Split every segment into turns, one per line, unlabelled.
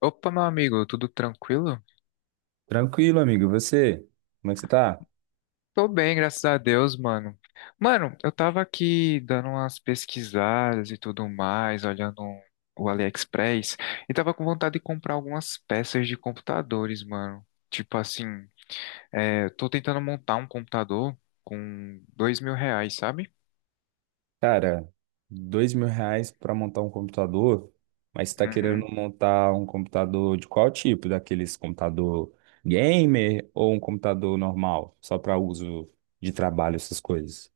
Opa, meu amigo, tudo tranquilo?
Tranquilo, amigo. E você? Como é que você tá?
Tô bem, graças a Deus, mano. Mano, eu tava aqui dando umas pesquisadas e tudo mais, olhando o AliExpress, e tava com vontade de comprar algumas peças de computadores, mano. Tipo assim, tô tentando montar um computador com R$ 2.000, sabe?
Cara, R$ 2.000 pra montar um computador, mas você tá querendo
Uhum.
montar um computador de qual tipo? Daqueles computador gamer ou um computador normal, só pra uso de trabalho, essas coisas?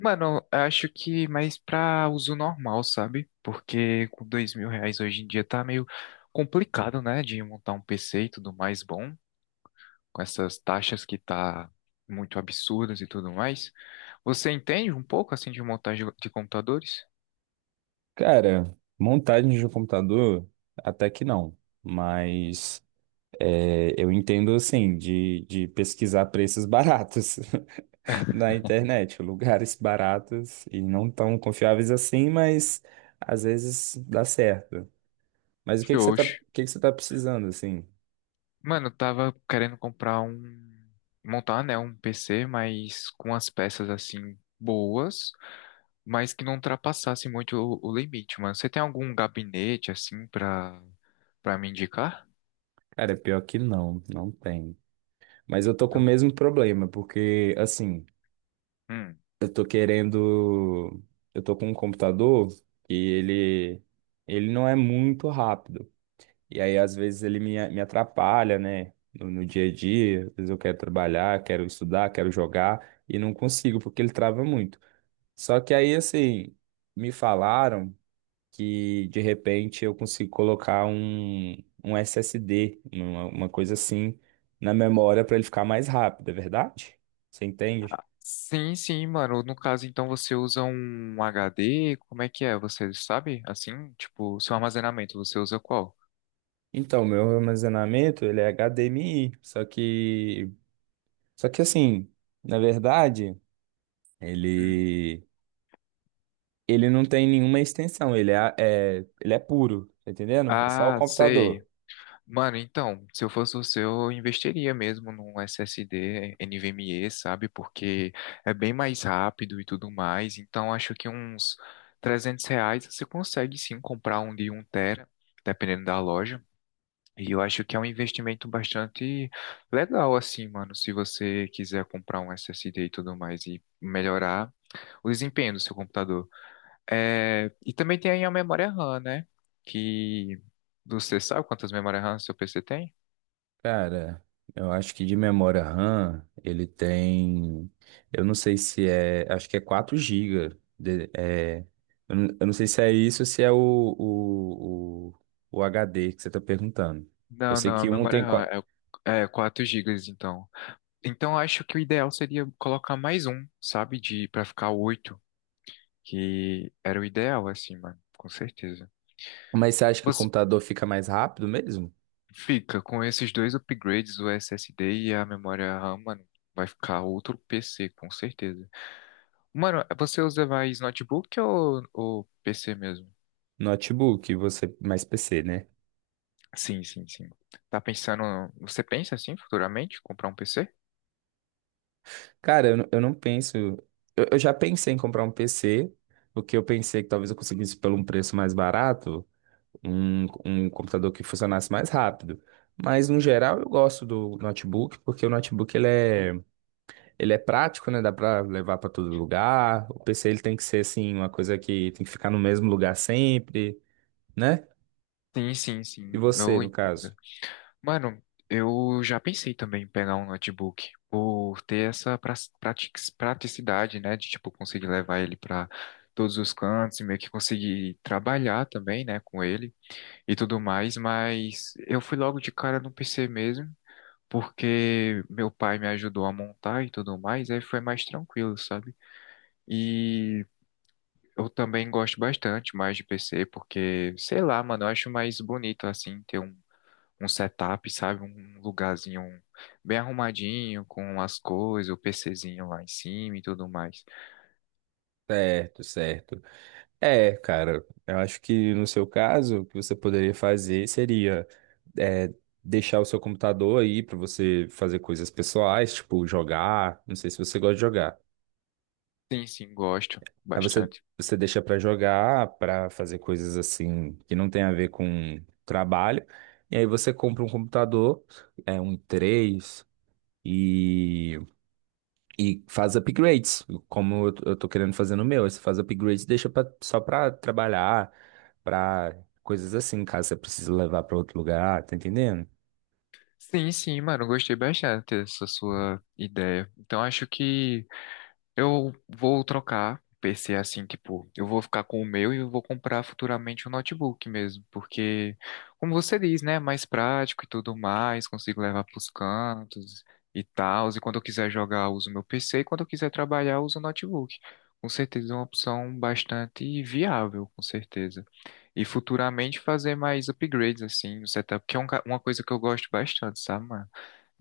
Mano, eu acho que mais pra uso normal, sabe? Porque com R$ 2.000 hoje em dia tá meio complicado, né? De montar um PC e tudo mais bom. Com essas taxas que tá muito absurdas e tudo mais. Você entende um pouco assim de montagem de computadores?
Cara, montagem de um computador, até que não, mas eu entendo assim de pesquisar preços baratos na internet, lugares baratos e não tão confiáveis assim, mas às vezes dá certo. Mas o
Oxe.
que que você tá precisando assim?
Mano, eu tava querendo comprar um montar, né, um PC, mas com as peças assim boas, mas que não ultrapassasse muito o limite, mano. Você tem algum gabinete assim pra para me indicar?
Cara, pior que não, não tem. Mas eu tô com o
Não.
mesmo problema, porque assim, eu tô querendo, eu tô com um computador e ele não é muito rápido. E aí às vezes me atrapalha, né? No dia a dia, às vezes eu quero trabalhar, quero estudar, quero jogar e não consigo porque ele trava muito. Só que aí, assim, me falaram que de repente eu consigo colocar um SSD, uma coisa assim, na memória para ele ficar mais rápido, é verdade? Você entende?
Sim, sim, mano. No caso, então, você usa um HD? Como é que é? Você sabe? Assim, tipo, seu armazenamento, você usa qual?
Então, meu armazenamento, ele é HDMI, só que assim, na verdade,
Hum.
ele, ele não tem nenhuma extensão, ele é puro, tá entendendo? É só o
Ah, sei.
computador.
Mano, então, se eu fosse você, eu investiria mesmo num SSD NVMe, sabe? Porque é bem mais rápido e tudo mais. Então, acho que uns R$ 300 você consegue sim comprar um de um tera, dependendo da loja. E eu acho que é um investimento bastante legal, assim, mano, se você quiser comprar um SSD e tudo mais e melhorar o desempenho do seu computador. E também tem aí a memória RAM, né? Que você sabe quantas memórias RAM seu PC tem?
Cara, eu acho que de memória RAM ele tem. Eu não sei se é. Acho que é 4 GB eu não sei se é isso ou se é o, o, o HD que você está perguntando. Eu
Não,
sei
não, a
que um
memória
tem.
RAM é 4 GB, então. Então, eu acho que o ideal seria colocar mais um, sabe, de para ficar 8 que era o ideal, assim, mano, com certeza.
Mas você acha que o
Você-
computador fica mais rápido mesmo?
Fica com esses dois upgrades, o SSD e a memória RAM, mano. Vai ficar outro PC, com certeza. Mano, você usa mais notebook ou PC mesmo?
Notebook, você mais PC, né?
Sim, sim, sim. Tá pensando. Você pensa assim futuramente comprar um PC?
Cara, eu não penso. Eu já pensei em comprar um PC, porque eu pensei que talvez eu conseguisse pelo um preço mais barato. Um computador que funcionasse mais rápido. Mas, no geral, eu gosto do notebook, porque o notebook ele é prático, né? Dá pra levar pra todo lugar. O PC ele tem que ser, assim, uma coisa que tem que ficar no mesmo lugar sempre, né?
Sim, sim,
E
sim.
você,
Eu
no
entendo.
caso?
Mano, eu já pensei também em pegar um notebook por ter essa prati- praticidade, né, de tipo conseguir levar ele para todos os cantos e meio que conseguir trabalhar também, né, com ele e tudo mais, mas eu fui logo de cara no PC mesmo, porque meu pai me ajudou a montar e tudo mais, aí foi mais tranquilo, sabe? E eu também gosto bastante mais de PC, porque, sei lá, mano, eu acho mais bonito assim ter um setup, sabe? Um lugarzinho bem arrumadinho, com as coisas, o PCzinho lá em cima e tudo mais.
Certo, certo. É, cara, eu acho que no seu caso, o que você poderia fazer seria é, deixar o seu computador aí pra você fazer coisas pessoais, tipo jogar. Não sei se você gosta de jogar.
Sim, sim, gosto
Aí
bastante.
você deixa pra jogar, pra fazer coisas assim que não tem a ver com trabalho. E aí você compra um computador, é um i3 e, e faz upgrades, como eu tô querendo fazer no meu. Aí você faz upgrades, e deixa pra, só pra trabalhar, pra coisas assim, caso você precise levar pra outro lugar, tá entendendo?
Sim, sim, mano, gostei bastante dessa sua ideia. Então acho que eu vou trocar PC assim, tipo, eu vou ficar com o meu e eu vou comprar futuramente um notebook mesmo, porque, como você diz, né, é mais prático e tudo mais, consigo levar pros cantos e tal, e quando eu quiser jogar, eu uso meu PC e quando eu quiser trabalhar, eu uso o notebook. Com certeza é uma opção bastante viável, com certeza. E futuramente fazer mais upgrades assim no setup, que é uma coisa que eu gosto bastante, sabe, mano?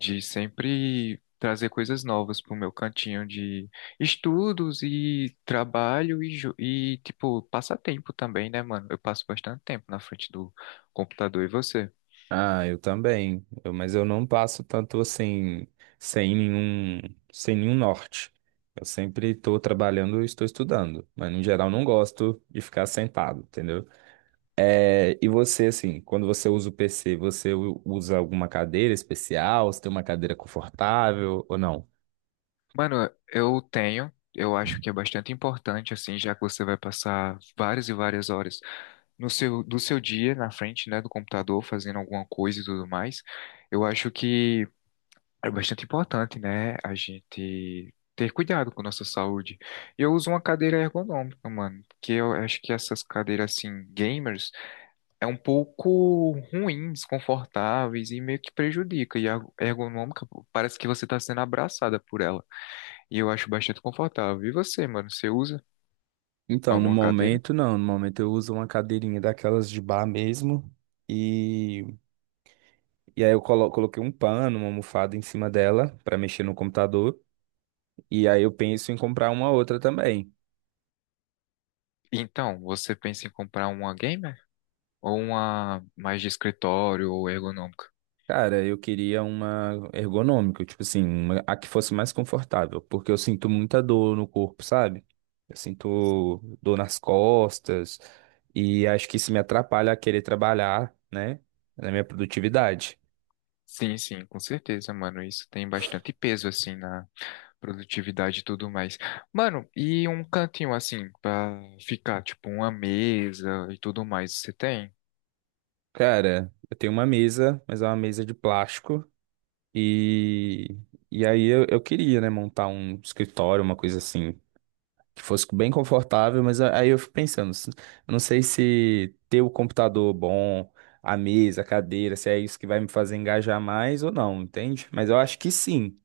De sempre trazer coisas novas pro meu cantinho de estudos e trabalho e, e tipo, passatempo também, né, mano? Eu passo bastante tempo na frente do computador e você?
Ah, eu também. Mas eu não passo tanto assim, sem nenhum, sem nenhum norte. Eu sempre estou trabalhando e estou estudando, mas no geral não gosto de ficar sentado, entendeu? É, e você, assim, quando você usa o PC, usa alguma cadeira especial? Você tem uma cadeira confortável ou não?
Mano, eu tenho. Eu acho que é bastante importante, assim, já que você vai passar várias e várias horas no seu, do seu dia na frente, né, do computador, fazendo alguma coisa e tudo mais. Eu acho que é bastante importante, né? A gente ter cuidado com nossa saúde. Eu uso uma cadeira ergonômica, mano, porque eu acho que essas cadeiras assim gamers é um pouco ruim, desconfortáveis e meio que prejudica. E a ergonômica pô, parece que você tá sendo abraçada por ela. E eu acho bastante confortável. E você, mano, você usa
Então, no
alguma cadeira?
momento, não. No momento eu uso uma cadeirinha daquelas de bar mesmo. E coloquei um pano, uma almofada em cima dela para mexer no computador. E aí eu penso em comprar uma outra também.
Então, você pensa em comprar uma gamer ou uma mais de escritório ou ergonômica?
Cara, eu queria uma ergonômica, tipo assim, a que fosse mais confortável, porque eu sinto muita dor no corpo, sabe? Eu sinto dor nas costas e acho que isso me atrapalha a querer trabalhar, né, na minha produtividade.
Sim, sim, com certeza, mano. Isso tem bastante peso assim na produtividade e tudo mais. Mano, e um cantinho assim pra ficar, tipo, uma mesa e tudo mais, você tem?
Cara, eu tenho uma mesa, mas é uma mesa de plástico e eu queria, né, montar um escritório, uma coisa assim, que fosse bem confortável, aí eu fico pensando, eu não sei se ter o computador bom, a mesa, a cadeira, se é isso que vai me fazer engajar mais ou não, entende? Mas eu acho que sim.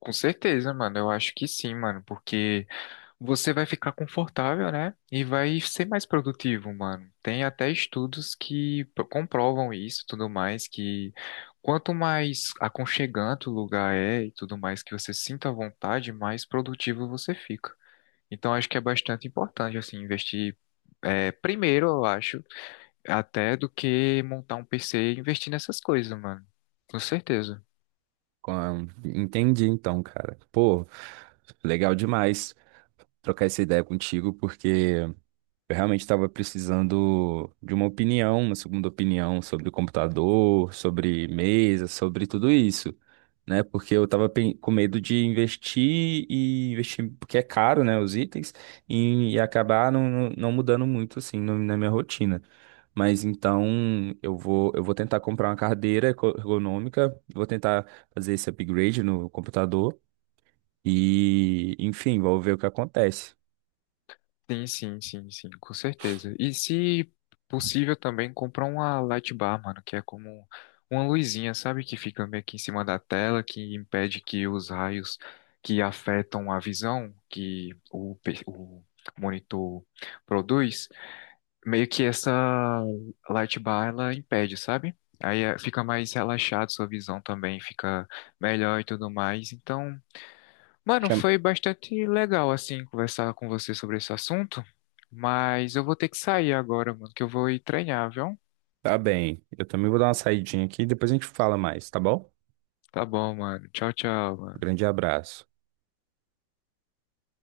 Com certeza, mano. Eu acho que sim, mano, porque você vai ficar confortável, né? E vai ser mais produtivo, mano. Tem até estudos comprovam isso, e tudo mais, que quanto mais aconchegante o lugar é e tudo mais que você sinta à vontade, mais produtivo você fica. Então acho que é bastante importante assim investir primeiro, eu acho, até do que montar um PC e investir nessas coisas, mano. Com certeza.
Entendi então, cara. Pô, legal demais trocar essa ideia contigo, porque eu realmente estava precisando de uma opinião, uma segunda opinião sobre o computador, sobre mesa, sobre tudo isso, né? Porque eu estava com medo de investir e investir, porque é caro, né, os itens, e acabar não mudando muito, assim, na minha rotina. Mas então eu vou tentar comprar uma cadeira ergonômica, vou tentar fazer esse upgrade no computador e, enfim, vou ver o que acontece.
Sim, sim, sim, sim, com certeza. E se possível também comprar uma light bar, mano, que é como uma luzinha, sabe, que fica meio que em cima da tela, que impede que os raios que afetam a visão que o monitor produz, meio que essa light bar ela impede, sabe? Aí fica mais relaxado sua visão também, fica melhor e tudo mais. Então mano, foi bastante legal, assim, conversar com você sobre esse assunto, mas eu vou ter que sair agora, mano, que eu vou ir treinar, viu?
Tá bem. Eu também vou dar uma saidinha aqui e depois a gente fala mais, tá bom?
Tá bom, mano. Tchau, tchau, mano.
Grande abraço.